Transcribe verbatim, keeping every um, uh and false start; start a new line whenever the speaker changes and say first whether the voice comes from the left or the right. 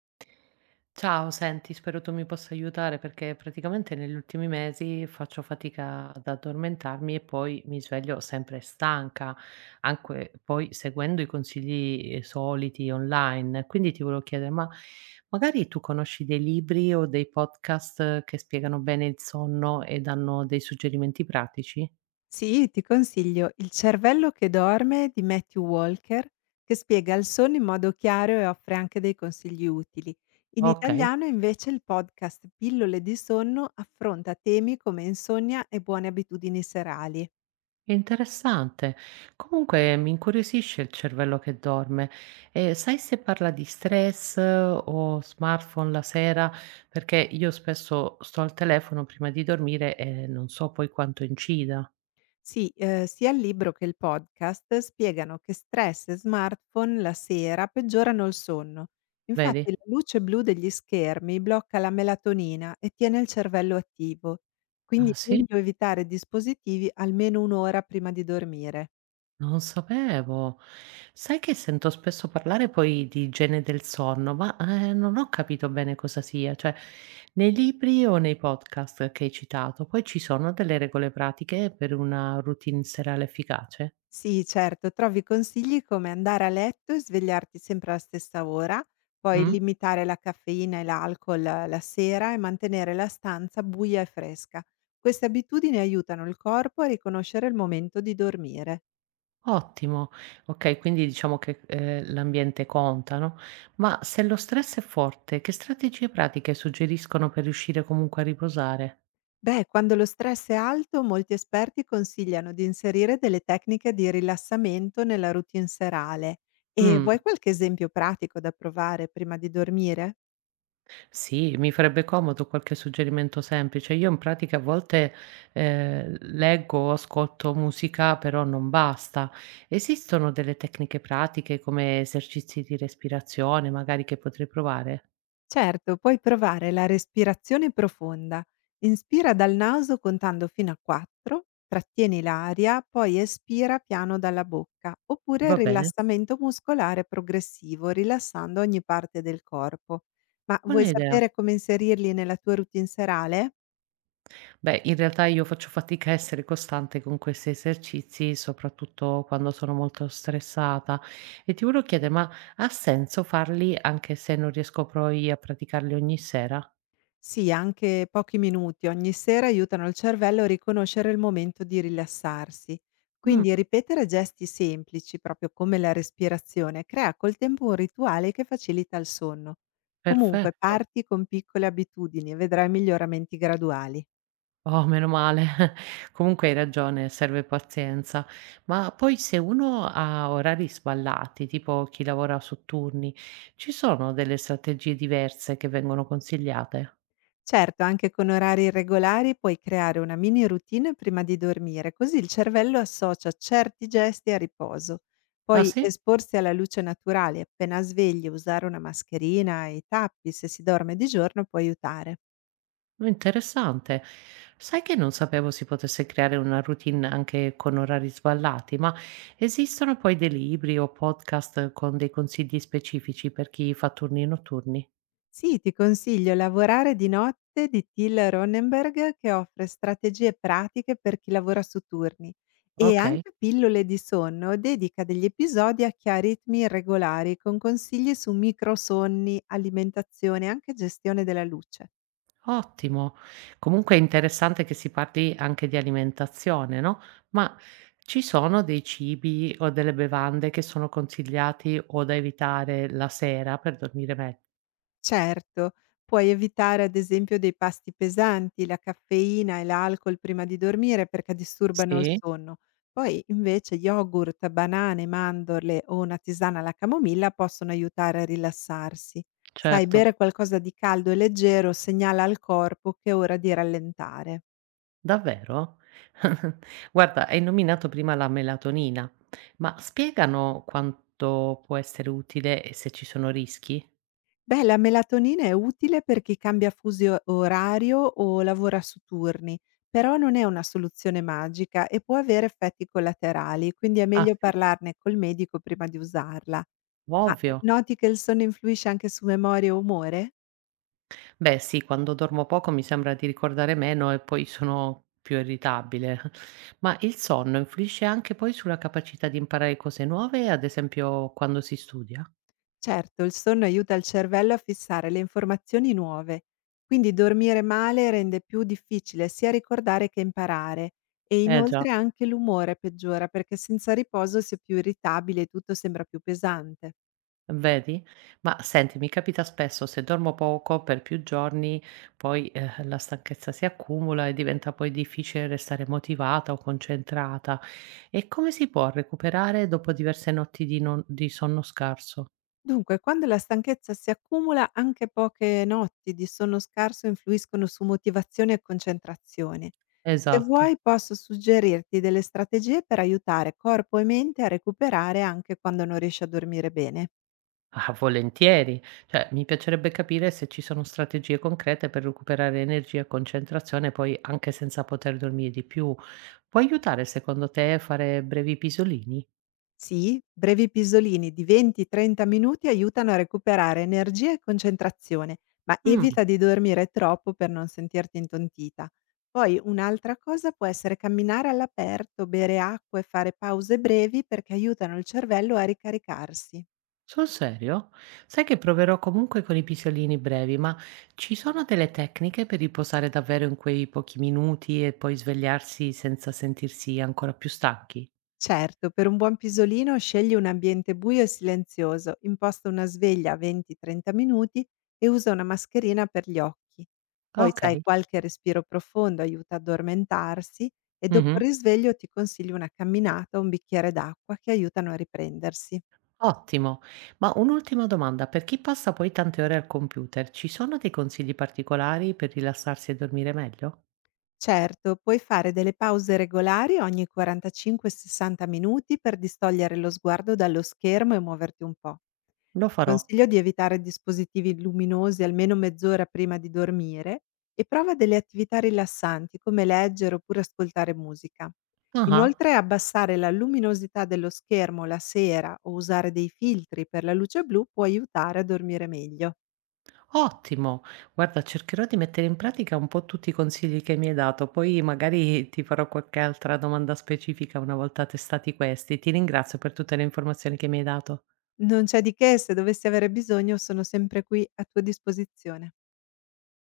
right: Ciao, senti, spero tu mi possa aiutare perché praticamente negli ultimi mesi faccio fatica ad addormentarmi e poi mi sveglio sempre stanca, anche poi seguendo i consigli eh, soliti online. Quindi ti volevo chiedere, ma magari tu conosci dei libri o dei podcast che spiegano bene il sonno e danno dei suggerimenti pratici?
left: Sì, ti consiglio Il cervello che dorme di Matthew Walker, che spiega il sonno in modo chiaro e offre anche dei consigli utili. In
right: Ok.
left: italiano invece il podcast Pillole di sonno affronta temi come insonnia e buone abitudini serali.
right: Interessante. Comunque mi incuriosisce Il cervello che dorme. E sai se parla di stress o smartphone la sera? Perché io spesso sto al telefono prima di dormire e non so poi quanto incida,
left: Sì, ehm, sia il libro che il podcast spiegano che stress e smartphone la sera peggiorano il sonno. Infatti
right: vedi?
left: la luce blu degli schermi blocca la melatonina e tiene il cervello attivo. Quindi
right: Ah
left: è
right: sì?
left: meglio evitare dispositivi almeno un ora prima di dormire.
right: Non lo sapevo. Sai che sento spesso parlare poi di igiene del sonno, ma eh, non ho capito bene cosa sia, cioè nei libri o nei podcast che hai citato, poi ci sono delle regole pratiche per una routine serale efficace?
left: Sì, certo, trovi consigli come andare a letto e svegliarti sempre alla stessa ora, poi
right: Mm?
left: limitare la caffeina e l'alcol la sera e mantenere la stanza buia e fresca. Queste abitudini aiutano il corpo a riconoscere il momento di dormire.
right: Ottimo, ok, quindi diciamo che eh, l'ambiente conta, no? Ma se lo stress è forte, che strategie pratiche suggeriscono per riuscire comunque a riposare?
left: Beh, quando lo stress è alto, molti esperti consigliano di inserire delle tecniche di rilassamento nella routine serale. E vuoi
right: Mm.
left: qualche esempio pratico da provare prima di dormire?
right: Sì, mi farebbe comodo qualche suggerimento semplice. Io in pratica a volte eh, leggo o ascolto musica, però non basta. Esistono delle tecniche pratiche come esercizi di respirazione, magari che potrei provare?
left: Certo, puoi provare la respirazione profonda. Inspira dal naso contando fino a quattro, trattieni l'aria, poi espira piano dalla bocca, oppure
right: Va bene?
left: rilassamento muscolare progressivo, rilassando ogni parte del corpo. Ma vuoi
right: Buona idea.
left: sapere come inserirli nella tua routine serale?
right: Beh, in realtà io faccio fatica a essere costante con questi esercizi, soprattutto quando sono molto stressata. E ti volevo chiedere, ma ha senso farli anche se non riesco poi a praticarli ogni sera?
left: Sì, anche pochi minuti ogni sera aiutano il cervello a riconoscere il momento di rilassarsi.
right: Mm,
left: Quindi ripetere gesti semplici, proprio come la respirazione, crea col tempo un rituale che facilita il sonno. Comunque
right: perfetto.
left: parti con piccole abitudini e vedrai miglioramenti graduali.
right: Oh, meno male. Comunque hai ragione, serve pazienza. Ma poi se uno ha orari sballati, tipo chi lavora su turni, ci sono delle strategie diverse che vengono consigliate?
left: Certo, anche con orari regolari puoi creare una mini routine prima di dormire, così il cervello associa certi gesti a riposo.
right: Ah
left: Poi
right: sì?
left: esporsi alla luce naturale appena svegli, usare una mascherina e i tappi se si dorme di giorno può aiutare.
right: Oh, interessante. Sai che non sapevo si potesse creare una routine anche con orari sballati, ma esistono poi dei libri o podcast con dei consigli specifici per chi fa turni notturni?
left: Sì, ti consiglio "Lavorare di notte" di Till Ronnenberg, che offre strategie pratiche per chi lavora su turni e
right: Ok.
left: anche "Pillole di sonno" dedica degli episodi a chi ha ritmi irregolari con consigli su microsonni, alimentazione e anche gestione della luce.
right: Ottimo. Comunque è interessante che si parli anche di alimentazione, no, ma ci sono dei cibi o delle bevande che sono consigliati o da evitare la sera per dormire me
left: Certo, puoi evitare ad esempio dei pasti pesanti, la caffeina e l'alcol prima di dormire perché disturbano il
right: sì?
left: sonno. Poi invece yogurt, banane, mandorle o una tisana alla camomilla possono aiutare a rilassarsi. Sai,
right: Certo.
left: bere qualcosa di caldo e leggero segnala al corpo che è ora di rallentare.
right: Davvero? Guarda, hai nominato prima la melatonina, ma spiegano quanto può essere utile e se ci sono rischi?
left: Beh, la melatonina è utile per chi cambia fuso orario o lavora su turni, però non è una soluzione magica e può avere effetti collaterali, quindi è
right: Ah
left: meglio
right: sì?
left: parlarne col medico prima di usarla. Ma eh,
right: Ovvio.
left: noti che il sonno influisce anche su memoria e umore?
right: Beh sì, quando dormo poco mi sembra di ricordare meno e poi sono più irritabile. Ma il sonno influisce anche poi sulla capacità di imparare cose nuove, ad esempio quando si studia?
left: Certo, il sonno aiuta il cervello a fissare le informazioni nuove, quindi dormire male rende più difficile sia ricordare che imparare e
right: Eh già,
left: inoltre anche l'umore peggiora perché senza riposo si è più irritabili e tutto sembra più pesante.
right: vedi? Ma senti, mi capita spesso se dormo poco per più giorni, poi eh, la stanchezza si accumula e diventa poi difficile restare motivata o concentrata. E come si può recuperare dopo diverse notti di non- di sonno scarso?
left: Dunque, quando la stanchezza si accumula, anche poche notti di sonno scarso influiscono su motivazione e concentrazione. Se
right: Esatto.
left: vuoi posso suggerirti delle strategie per aiutare corpo e mente a recuperare anche quando non riesci a dormire bene.
right: Ah, volentieri. Cioè, mi piacerebbe capire se ci sono strategie concrete per recuperare energia e concentrazione, poi anche senza poter dormire di più. Può aiutare, secondo te, fare brevi pisolini?
left: Sì, brevi pisolini di venti trenta minuti aiutano a recuperare energia e concentrazione, ma
right: Mm,
left: evita di dormire troppo per non sentirti intontita. Poi un'altra cosa può essere camminare all'aperto, bere acqua e fare pause brevi perché aiutano il cervello a ricaricarsi.
right: sul serio? Sai che proverò comunque con i pisolini brevi, ma ci sono delle tecniche per riposare davvero in quei pochi minuti e poi svegliarsi senza sentirsi ancora più stanchi?
left: Certo, per un buon pisolino scegli un ambiente buio e silenzioso, imposta una sveglia a venti trenta minuti e usa una mascherina per gli occhi. Poi, sai,
right: Ok.
left: qualche respiro profondo aiuta ad addormentarsi e dopo
right: Mhm.
left: il risveglio ti consiglio una camminata o un bicchiere d'acqua che aiutano a riprendersi.
right: Ottimo. Ma un'ultima domanda, per chi passa poi tante ore al computer, ci sono dei consigli particolari per rilassarsi e dormire meglio?
left: Certo, puoi fare delle pause regolari ogni quarantacinque a sessanta minuti per distogliere lo sguardo dallo schermo e muoverti un po'.
right: Lo
left: Ti
right: farò.
left: consiglio di evitare dispositivi luminosi almeno mezz'ora prima di dormire e prova delle attività rilassanti come leggere oppure ascoltare musica.
right: Ah,
left: Inoltre abbassare la luminosità dello schermo la sera o usare dei filtri per la luce blu può aiutare a dormire meglio.
right: ottimo. Guarda, cercherò di mettere in pratica un po' tutti i consigli che mi hai dato, poi magari ti farò qualche altra domanda specifica una volta testati questi. Ti ringrazio per tutte le informazioni che mi hai dato.
left: Non c'è di che, se dovessi avere bisogno sono sempre qui a tua disposizione.